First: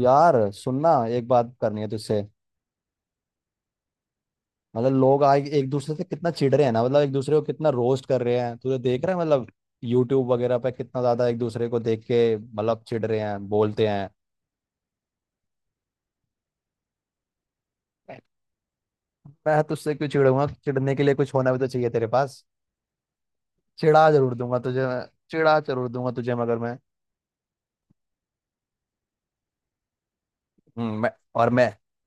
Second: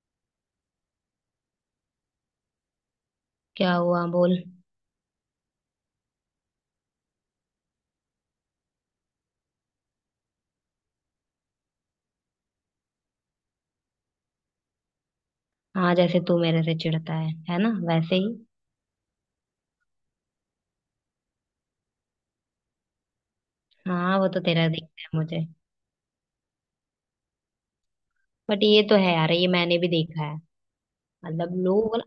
यार सुनना। एक बात करनी है तुझसे। क्या हुआ बोल। मतलब लोग आज एक दूसरे से कितना चिढ़ रहे हैं ना, मतलब एक दूसरे को कितना रोस्ट कर रहे हैं, तुझे देख रहा है मतलब। यूट्यूब वगैरह पे कितना ज्यादा एक दूसरे को देख के मतलब चिढ़ रहे हैं, बोलते हैं। हाँ, जैसे तू मेरे से चिढ़ता है ना, वैसे ही। मैं तुझसे क्यों चिढ़ूंगा? चिढ़ने के लिए कुछ होना भी तो चाहिए तेरे पास। चिढ़ा हाँ वो जरूर तो दूंगा तेरा तुझे मैं। दिखता है मुझे। चिढ़ा जरूर दूंगा तुझे, मगर मैं। बट ये तो है यार, ये मैंने भी देखा है। मैं। और मतलब मैं। लोग ना-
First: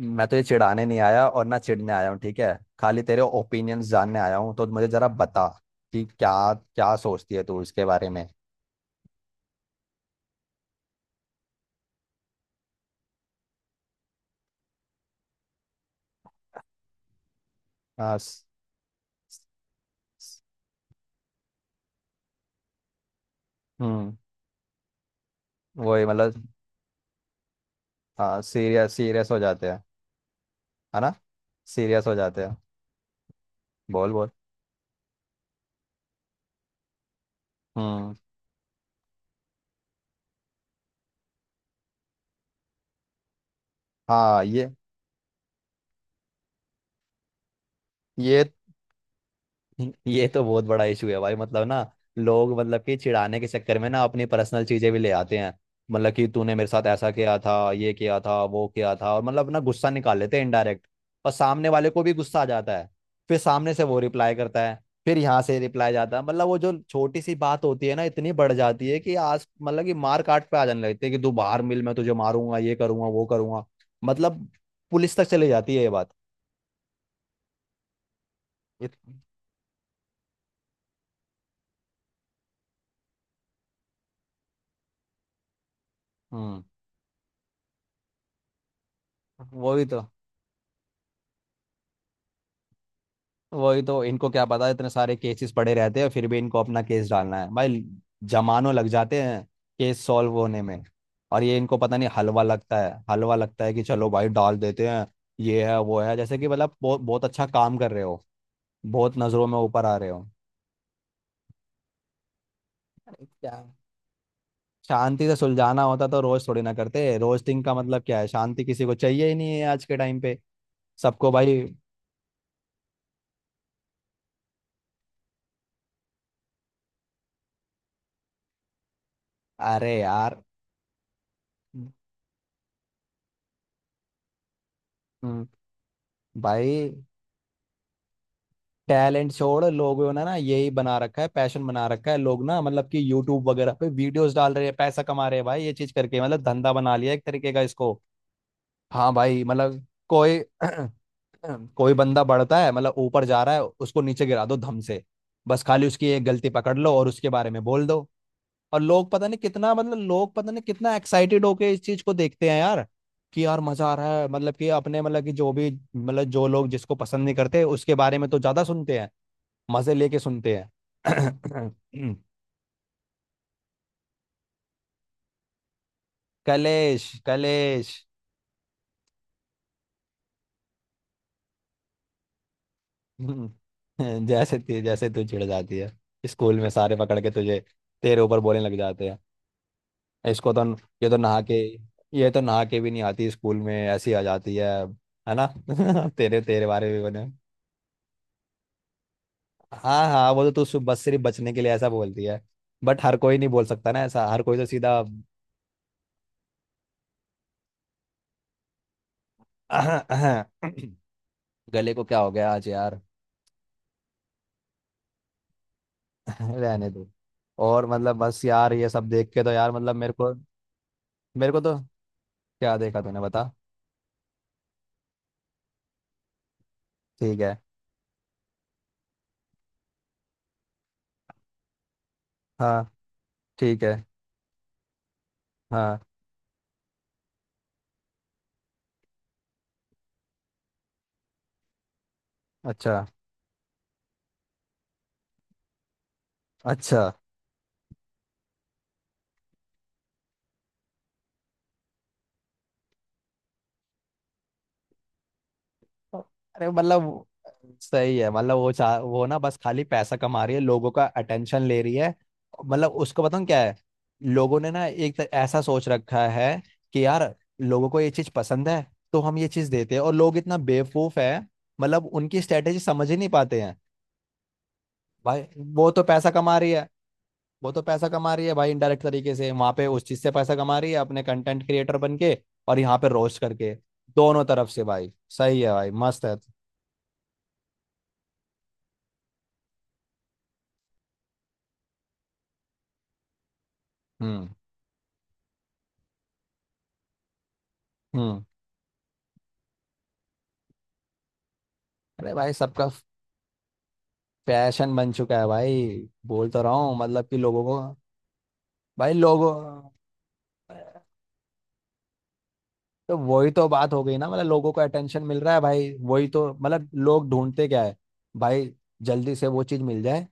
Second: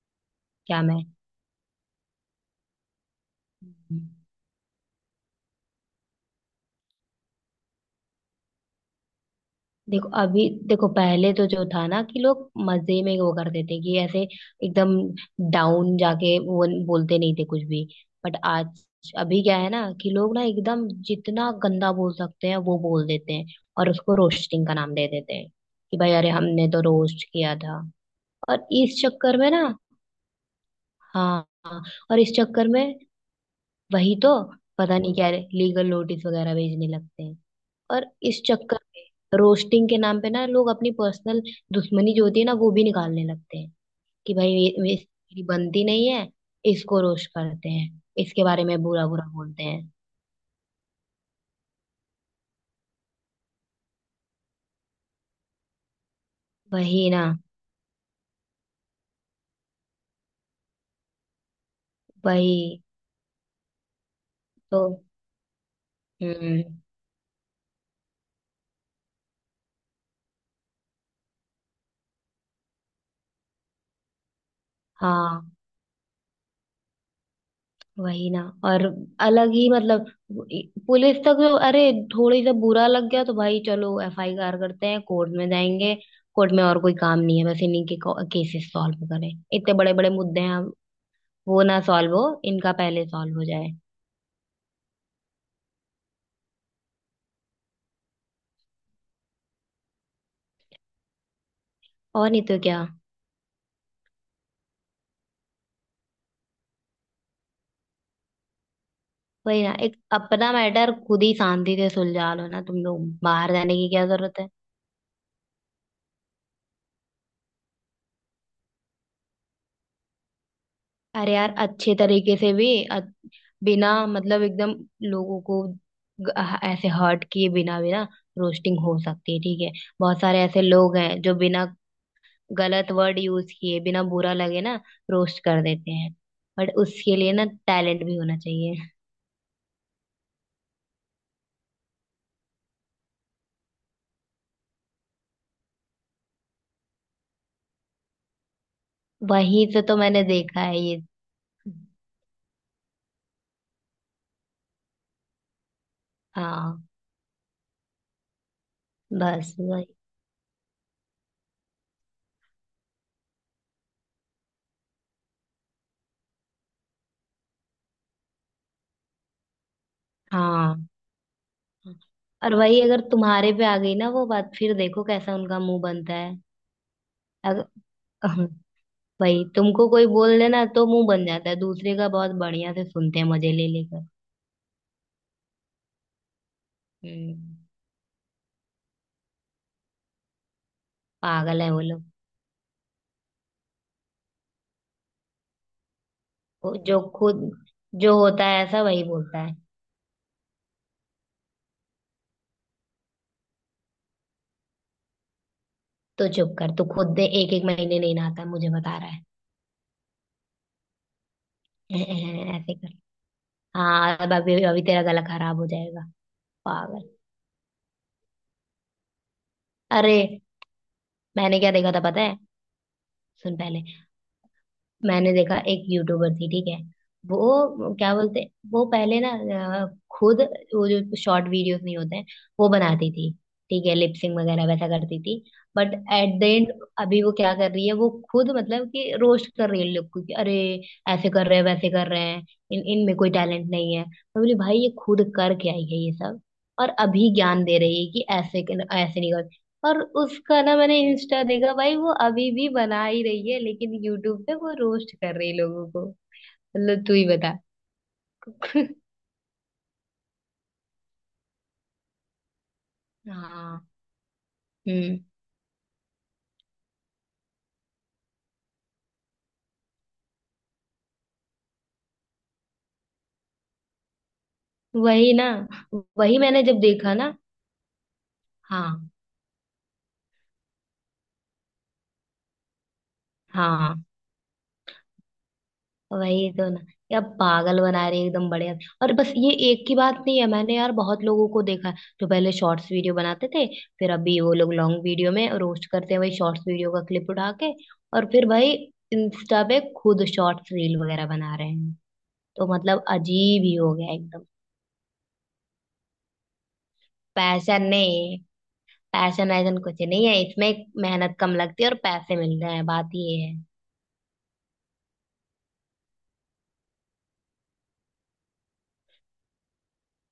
मैं तो ये क्या चिढ़ाने नहीं मैं, आया और ना चिढ़ने आया हूँ, ठीक है? खाली तेरे ओपिनियंस जानने आया हूँ, तो मुझे जरा बता कि क्या क्या सोचती है तू इसके बारे में। देखो अभी देखो, पहले तो जो था ना कि लोग मजे में वो करते थे कि ऐसे एकदम डाउन जाके वो बोलते नहीं थे कुछ भी। हाँ। बट आज अभी क्या है ना कि लोग ना एकदम जितना गंदा बोल सकते हैं वो बोल देते हैं, और उसको हम्म। रोस्टिंग का नाम दे देते हैं कि वही भाई अरे मतलब। हमने तो रोस्ट किया था। हाँ, और सीरियस इस सीरियस चक्कर हो में ना, जाते हैं। है ना? हाँ हाँ, सीरियस हो और इस जाते हैं। चक्कर में, बोल वही तो, बोल। पता नहीं क्या लीगल नोटिस वगैरह भेजने लगते हैं। और हम्म। इस चक्कर में रोस्टिंग के नाम पे ना लोग अपनी पर्सनल दुश्मनी जो होती है ना वो भी निकालने लगते हैं कि हाँ, भाई ये इसकी बनती नहीं है, इसको रोस्ट करते हैं, इसके ये बारे में बुरा बुरा बोलते हैं। ये तो बहुत बड़ा इशू है भाई, मतलब ना। लोग मतलब कि चिढ़ाने के चक्कर में ना अपनी पर्सनल चीजें भी ले आते हैं। मतलब कि तूने मेरे साथ वही ऐसा ना। किया था, ये किया था, वो किया था, और मतलब ना गुस्सा निकाल लेते हैं इनडायरेक्ट। और सामने वाले को भी गुस्सा आ जाता वही है। फिर सामने से वो रिप्लाई करता है। तो। फिर यहाँ से रिप्लाई जाता है, मतलब वो हम्म। जो छोटी सी बात होती है ना, इतनी बढ़ जाती है कि आज मतलब कि मार काट पे आ जाने लगती है कि तू बाहर मिल, मैं तुझे मारूंगा, ये करूंगा, वो करूंगा। मतलब पुलिस तक हाँ। चली जाती है ये बात। वही ना। और इत- अलग ही मतलब, पुलिस तक तो, अरे थोड़ी सा बुरा लग गया तो भाई चलो एफ आई आर करते हैं, कोर्ट में जाएंगे। कोर्ट हम्म। में और कोई काम नहीं है बस इन्हीं के केसेस सॉल्व करें। इतने वही बड़े तो। बड़े मुद्दे हैं वो ना सॉल्व हो, इनका पहले सॉल्व हो जाए। वही तो, इनको क्या पता, इतने सारे केसेस पड़े रहते हैं फिर भी इनको अपना केस डालना है भाई। जमानों लग जाते हैं, केस सॉल्व होने में। और ये, इनको पता नहीं, और नहीं हलवा तो लगता क्या। है, हलवा लगता है कि चलो भाई डाल देते हैं। ये है वो है, जैसे कि मतलब बहुत बहुत अच्छा काम कर रहे हो। बहुत नजरों में वही ना, ऊपर एक आ रहे हो। अपना मैटर खुद ही शांति से सुलझा लो ना, तुम लोग अरे बाहर क्या। जाने की क्या जरूरत है। शांति से सुलझाना होता तो रोज थोड़ी ना करते, रोस्टिंग का मतलब क्या है? शांति किसी को चाहिए ही नहीं है आज के टाइम पे। सबको अरे यार भाई। अच्छे तरीके से भी बिना मतलब, एकदम लोगों को ग- ऐसे हर्ट किए बिना बिना रोस्टिंग हो सकती है, ठीक है। अरे बहुत सारे यार। ऐसे लोग हैं जो बिना गलत वर्ड यूज किए, बिना बुरा लगे ना, रोस्ट हम्म, कर देते हैं। बट भाई। उसके लिए ना टैलेंट भी होना चाहिए। टैलेंट छोड़, लोगों ने ना यही बना रखा है, पैशन बना रखा है। लोग ना मतलब कि यूट्यूब वगैरह पे वीडियोस डाल रहे हैं, पैसा कमा रहे हैं भाई ये चीज करके, मतलब धंधा बना लिया एक तरीके का इसको। हाँ भाई वहीं से मतलब तो मैंने कोई देखा है ये। कोई बंदा बढ़ता है, मतलब ऊपर जा रहा है, उसको नीचे गिरा दो धम से। बस खाली उसकी एक गलती पकड़ हाँ। लो और उसके बारे में बोल दो। और लोग पता नहीं बस कितना, वही। मतलब लोग पता नहीं कितना एक्साइटेड होके इस चीज को देखते हैं यार। कि यार मजा आ रहा है, मतलब कि अपने, मतलब कि जो भी। मतलब जो लोग जिसको पसंद नहीं करते उसके बारे में तो ज्यादा सुनते हैं। मजे लेके सुनते हाँ। हैं। और वही अगर तुम्हारे पे आ गई ना वो बात, फिर देखो कैसा उनका मुंह बनता है। कलेश कलेश। अगर भाई तुमको कोई बोल देना तो मुंह बन जाता है, दूसरे का बहुत बढ़िया से सुनते हैं मजे ले लेकर। जैसे तू चिढ़ जाती है। स्कूल में सारे पकड़ के तुझे, हम्म। तेरे ऊपर बोलने लग जाते हैं। इसको तो। ये तो नहा के पागल है वो लोग। ये तो नहा के भी नहीं आती स्कूल में, ऐसी आ जाती है। है ना? तेरे तेरे वो बारे जो में बने। खुद, जो होता है ऐसा वही बोलता है। हाँ, हाँ, वो तो तू बस सिर्फ बचने के लिए ऐसा बोलती है। बट हर कोई नहीं बोल सकता ना ऐसा, हर कोई तो सीधा। तो चुप कर तू, खुद दे एक एक महीने नहीं नहाता है, मुझे बता रहा है। गले को क्या हो गया आज ऐसे कर। यार? हाँ अब अभी अभी तेरा गला खराब हो जाएगा। रहने दो। पागल। और मतलब बस यार ये सब देख के तो यार, मतलब मेरे अरे को। मेरे मैंने को क्या तो। देखा था पता है। क्या देखा तूने, बता। सुन पहले। मैंने देखा एक यूट्यूबर थी, ठीक है। ठीक है। वो क्या बोलते हैं, वो पहले ना अ, खुद वो जो शॉर्ट वीडियोस नहीं होते हैं वो हाँ। बनाती थी। ठीक ठीक है। है, लिपसिंग वगैरह वैसा करती थी। बट हाँ। एट द एंड अभी वो क्या कर रही है, वो खुद मतलब कि रोस्ट कर रही है लोग को कि अरे ऐसे कर रहे हैं, वैसे कर रहे हैं, इन अच्छा। इनमें कोई टैलेंट नहीं है। मैं बोली भाई ये खुद करके आई है ये सब। और अच्छा। अभी ज्ञान दे रही है कि ऐसे, ऐसे नहीं। और उसका ना मैंने इंस्टा देखा भाई, वो अभी भी बना ही रही है, लेकिन यूट्यूब पे वो रोस्ट कर रही है लोगों को। अरे मतलब तू ही मतलब बता। सही है, मतलब वो ना बस खाली पैसा कमा रही है, लोगों का अटेंशन ले रही है। मतलब उसको बताऊं क्या है। हाँ। लोगों ने ना हम्म। ऐसा सोच रखा है। कि यार लोगों को ये चीज पसंद है। तो हम ये चीज देते हैं, और लोग इतना बेवकूफ है। मतलब उनकी स्ट्रेटेजी समझ ही नहीं पाते हैं। वही भाई, ना। वो तो पैसा वही, कमा मैंने रही जब है। देखा ना। वो तो पैसा कमा रही है भाई, इनडायरेक्ट हाँ। तरीके से वहां पे उस चीज से पैसा कमा रही है अपने कंटेंट क्रिएटर बन के। और यहाँ पे रोस्ट करके। हाँ। दोनों तरफ से भाई। सही है भाई, मस्त है। वही तो ना। यार पागल बना रही है एकदम, बढ़िया। और बस ये एक की बात नहीं है, मैंने यार बहुत लोगों को देखा है जो पहले शॉर्ट्स वीडियो बनाते थे, फिर अभी हम्म। वो लोग लॉन्ग वीडियो में रोस्ट करते हैं वही शॉर्ट्स वीडियो का क्लिप उठा के। और हम्म। फिर भाई इंस्टा पे खुद शॉर्ट्स रील वगैरह बना रहे हैं। अरे भाई, तो सबका मतलब अजीब ही हो गया एकदम। फैशन बन चुका है भाई। बोल तो रहा हूँ मतलब कि लोगों को पैशन नहीं, भाई, लोगों। पैशन ऐसा कुछ नहीं है, इसमें मेहनत कम लगती है और पैसे मिल रहे हैं, बात तो ये वही है। तो बात हो गई ना, मतलब लोगों को अटेंशन मिल रहा है भाई, वही तो मतलब लोग ढूंढते क्या है? भाई, जल्दी से वो चीज मिल जाए।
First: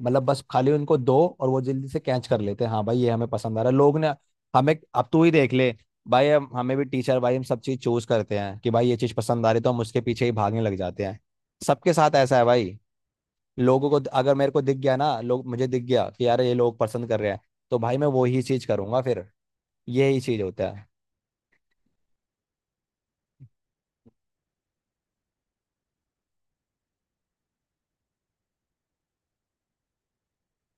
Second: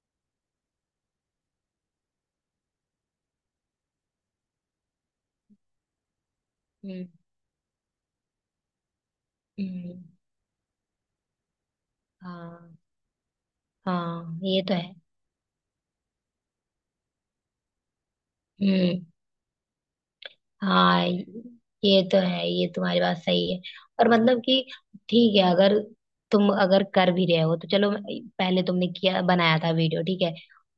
मतलब बस खाली उनको दो, और वो जल्दी से कैच कर लेते हैं, हाँ भाई ये हमें पसंद आ रहा है लोग ने। हमें अब तू ही देख ले। भाई हम, हमें भी हम्म। टीचर। भाई हम सब चीज चूज करते हैं कि भाई ये चीज पसंद आ रही तो हम उसके हम्म। पीछे ही भागने लग जाते हैं। सबके साथ ऐसा है हाँ। भाई। लोगों को, अगर हाँ, मेरे को ये तो दिख है। गया ना लोग, मुझे दिख गया कि यार ये लोग पसंद कर रहे हैं। तो भाई मैं वही चीज हम्म। करूंगा फिर। यही चीज होता है। हाँ ये तो है, ये तुम्हारी बात सही है। और मतलब कि ठीक है, अगर तुम अगर कर भी रहे हो तो चलो, पहले तुमने किया बनाया था वीडियो, ठीक है।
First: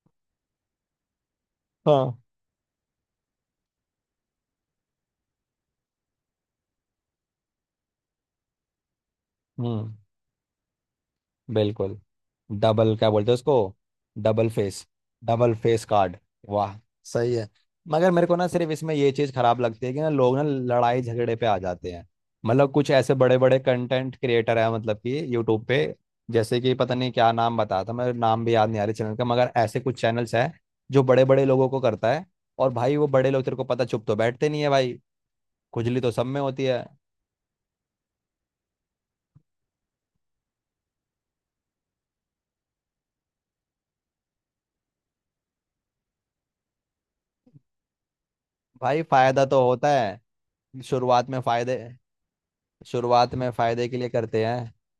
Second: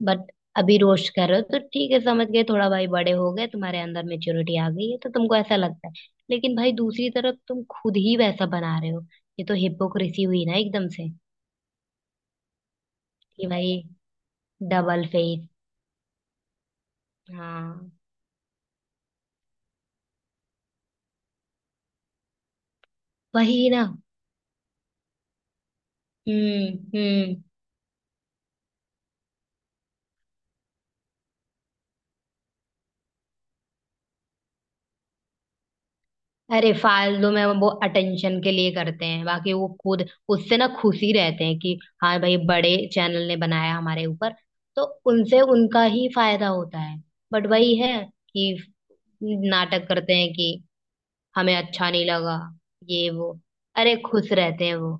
बट अभी रोस्ट कर रहे हो तो ठीक है, हाँ। समझ गए, थोड़ा भाई बड़े हो गए, तुम्हारे अंदर मेच्योरिटी आ गई है तो तुमको ऐसा लगता है। लेकिन भाई दूसरी तरफ तुम खुद ही वैसा बना रहे हो, ये तो हम्म। हिपोक्रेसी हुई ना एकदम से। बिल्कुल। डबल क्या बोलते हैं कि उसको? भाई double face. Double face. Double face card. वाह। सही है। हाँ। मगर मेरे को ना सिर्फ इसमें ये चीज़ खराब लगती है कि ना, लोग ना लड़ाई झगड़े पे आ जाते हैं। मतलब कुछ ऐसे बड़े बड़े वही ना। कंटेंट क्रिएटर हैं, मतलब कि यूट्यूब पे। जैसे कि हम्म। पता नहीं क्या हम्म। नाम बताया था मेरे, नाम भी याद नहीं आ रही चैनल का, मगर ऐसे कुछ चैनल्स हैं। जो बड़े बड़े लोगों को करता है। और भाई वो बड़े लोग, तेरे को पता, चुप तो बैठते नहीं है भाई। खुजली तो सब में होती अरे है। फालतू में वो अटेंशन के लिए करते हैं, बाकी वो खुद उससे ना खुशी रहते हैं कि हाँ भाई बड़े चैनल ने बनाया हमारे ऊपर, तो उनसे उनका ही फायदा होता है। बट वही है कि भाई फायदा तो नाटक होता करते हैं है। कि शुरुआत में हमें फायदे अच्छा नहीं लगा, ये वो। शुरुआत में फायदे अरे के लिए खुश करते रहते हैं। हैं वो।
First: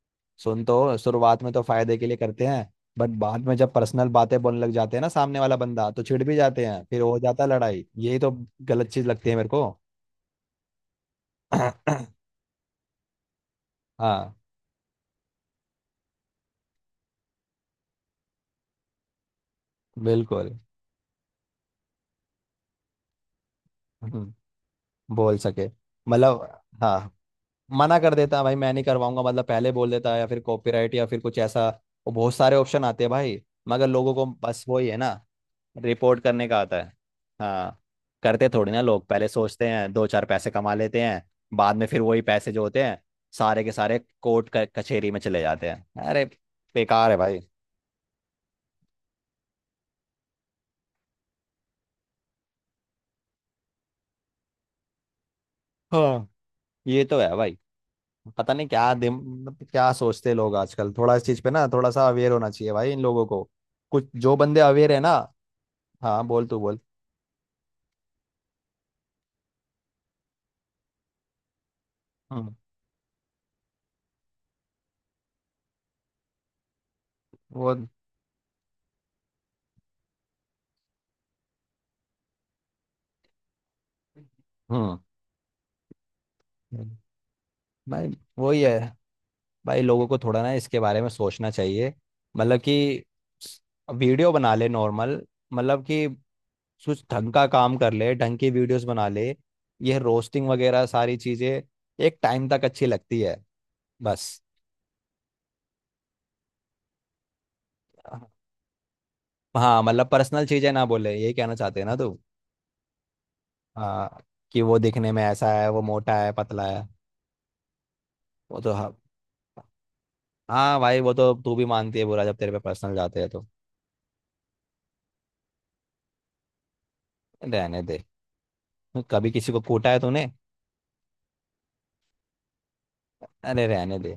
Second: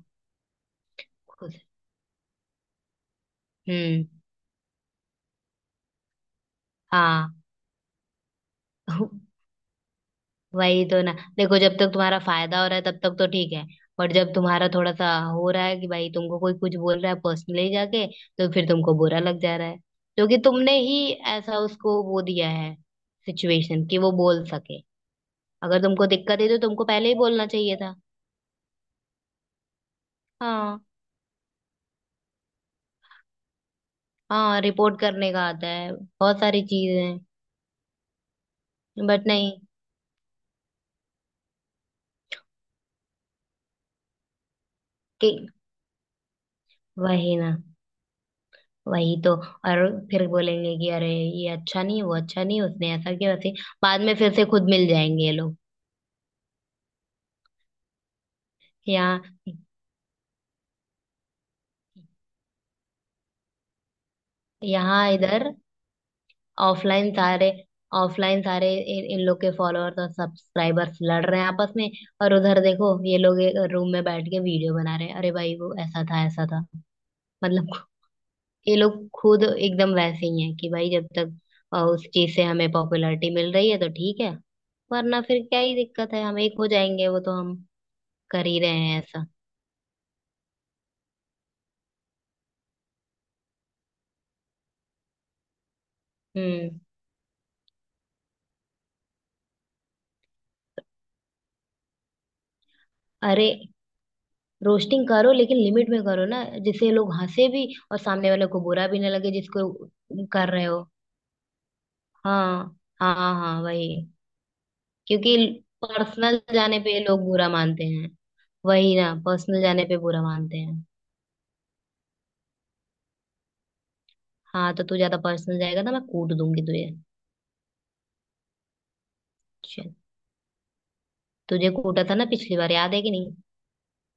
सुन तो शुरुआत में खुश। तो फायदे के लिए करते हैं। बट बाद में जब हम्म। पर्सनल बातें बोलने लग जाते हैं ना सामने वाला बंदा, तो छिड़ भी जाते हैं, फिर हो हाँ। जाता है लड़ाई, यही तो। गलत चीज लगती है मेरे को। वही तो ना। देखो जब तक तुम्हारा फायदा हो रहा है तब तक तो ठीक है, बट जब हाँ। तुम्हारा थोड़ा सा हो रहा है कि भाई तुमको कोई कुछ बोल रहा है पर्सनली जाके, तो फिर तुमको बुरा लग जा रहा है, क्योंकि बिल्कुल। तुमने ही ऐसा उसको वो दिया है, सिचुएशन कि वो हम्म, बोल सके। बोल सके। अगर तुमको दिक्कत मतलब, है तो तुमको पहले हाँ, ही बोलना चाहिए था। मना कर देता है भाई, मैं नहीं करवाऊंगा, मतलब पहले बोल देता है, या फिर हाँ। कॉपीराइट या फिर कुछ ऐसा। वो बहुत सारे ऑप्शन आते हैं भाई। मगर लोगों को हाँ बस वही है रिपोर्ट ना। करने का आता है, रिपोर्ट बहुत करने का सारी आता है। चीजें हैं। हाँ। करते थोड़ी ना लोग बट पहले नहीं, सोचते हैं, दो चार पैसे कमा लेते हैं। बाद में फिर वही पैसे जो होते हैं। सारे के सारे कोर्ट कचहरी में कि चले जाते हैं, अरे। बेकार है वही भाई। ना, वही तो। और फिर बोलेंगे कि अरे ये अच्छा नहीं, वो अच्छा नहीं, उसने ऐसा किया वैसे, बाद में फिर से खुद मिल जाएंगे ये लोग। हाँ ये तो है भाई, पता नहीं क्या दिम। यहाँ। मतलब क्या सोचते हैं लोग आजकल, थोड़ा इस चीज पे ना थोड़ा सा अवेयर होना चाहिए भाई इन लोगों को। कुछ जो बंदे अवेयर है यहाँ ना। इधर। हाँ, बोल तू बोल। ऑफलाइन सारे, ऑफलाइन सारे इन लोग के फॉलोअर्स और सब्सक्राइबर्स लड़ रहे हैं आपस में। और हम्म। उधर देखो ये लोग रूम में बैठ के वीडियो बना रहे हैं, अरे भाई वो ऐसा था, ऐसा था। मतलब वो। ये लोग खुद एकदम वैसे ही हैं, कि भाई जब तक उस चीज से हमें पॉपुलैरिटी मिल रही है तो ठीक है, हम्म। वरना फिर क्या ही दिक्कत है, हम एक हो जाएंगे, वो तो हम भाई कर ही वही रहे है। हैं ऐसा। भाई लोगों को थोड़ा ना इसके बारे में सोचना चाहिए। मतलब कि वीडियो बना ले नॉर्मल, मतलब कि हम्म। कुछ ढंग का काम कर ले, ढंग की वीडियोस बना ले। यह रोस्टिंग वगैरह सारी चीज़ें, एक टाइम तक अच्छी लगती है अरे बस। रोस्टिंग करो लेकिन लिमिट में करो ना, जिससे लोग हंसे भी और सामने वाले को बुरा भी ना लगे जिसको हाँ, मतलब पर्सनल कर रहे चीज़ें हो। ना बोले, यही कहना चाहते हैं ना तू। हाँ हाँ हाँ, वही। हाँ, कि वो दिखने में क्योंकि ऐसा है, वो मोटा है, पर्सनल पतला जाने है। पे लोग बुरा मानते हैं। वो तो हाँ। वही ना, पर्सनल जाने पे बुरा मानते हाँ हैं। भाई, वो तो तू भी मानती है बुरा, जब तेरे पे पर्सनल जाते हैं तो। हाँ तो तू ज्यादा पर्सनल जाएगा ना, मैं कूट दूंगी तुझे। रहने दे। कभी किसी को कूटा चल, है तूने? तुझे कूटा था ना पिछली बार, याद है कि नहीं। अरे रहने दे,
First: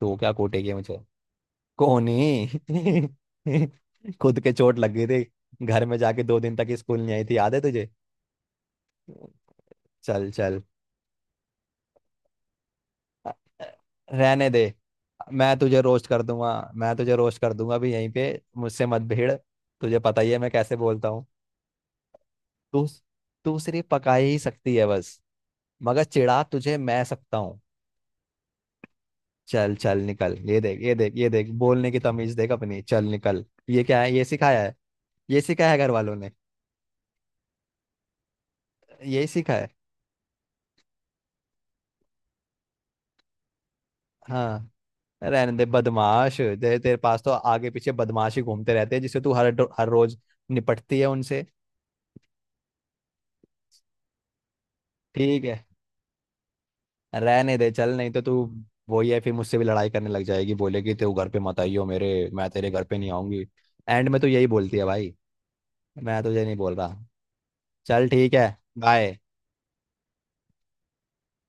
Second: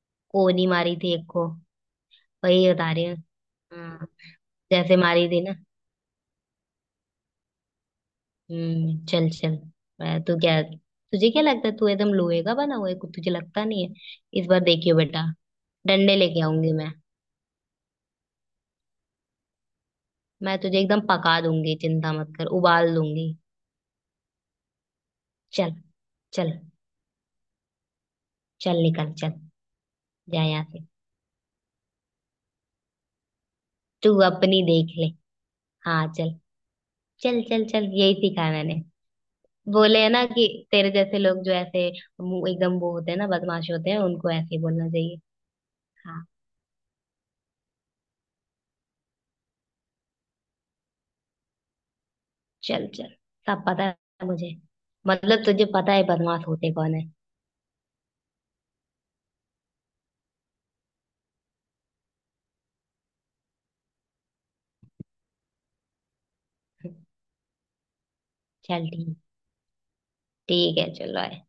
तू क्या कोनी कूटेगी मारी मुझे? थी एक को। कोनी वही बता रही हूँ। हाँ, खुद के चोट लग जैसे गई मारी थी ना। थी, घर में जाके 2 दिन तक स्कूल नहीं आई थी, याद है तुझे? हम्म, चल चल। मैं चल तो क्या, चल, तुझे क्या लगता है तू एकदम लोहे का बना हुआ है, कुछ अ- तुझे लगता अ- नहीं है। इस रहने बार दे। देखियो बेटा, मैं तुझे रोस्ट डंडे कर लेके दूंगा। आऊंगी मैं। मैं तुझे रोस्ट कर दूंगा भी यहीं पे। मुझसे मत भिड़। तुझे पता ही है मैं मैं कैसे तुझे एकदम बोलता हूँ। पका दूंगी, चिंता मत कर, तू उबाल दूंगी। तू सिर्फ पका ही सकती है बस। चल। मगर चिढ़ा चल तुझे मैं सकता हूँ। चल निकल चल, चल चल निकल। जा ये यहाँ देख से। ये देख ये देख, बोलने की तमीज देख अपनी, चल निकल। ये क्या तू है? ये अपनी सिखाया है? देख ले। ये सिखाया है घर हाँ वालों ने? चल। चल चल चल, यही सीखा है मैंने। यही सीखा है? बोले है ना कि तेरे जैसे लोग, जो ऐसे एकदम वो होते हैं ना, बदमाश होते हैं, उनको ऐसे ही हाँ बोलना चाहिए। रहने दे, हाँ बदमाश तेरे तेरे पास तो आगे पीछे बदमाश ही घूमते रहते हैं, जिससे तू हर रोज निपटती है उनसे। चल चल, सब पता है मुझे, ठीक मतलब है। तुझे पता है बदमाश होते कौन है। रहने दे चल, नहीं तो तू। वही है, फिर मुझसे भी लड़ाई करने लग जाएगी, बोलेगी तू घर पे मत आई हो मेरे। मैं तेरे घर पे नहीं आऊंगी। एंड में तो यही बोलती है भाई। मैं तुझे नहीं बोल रहा। चल ठीक है। चल ठीक। बाय। ठीक है, चलो आए।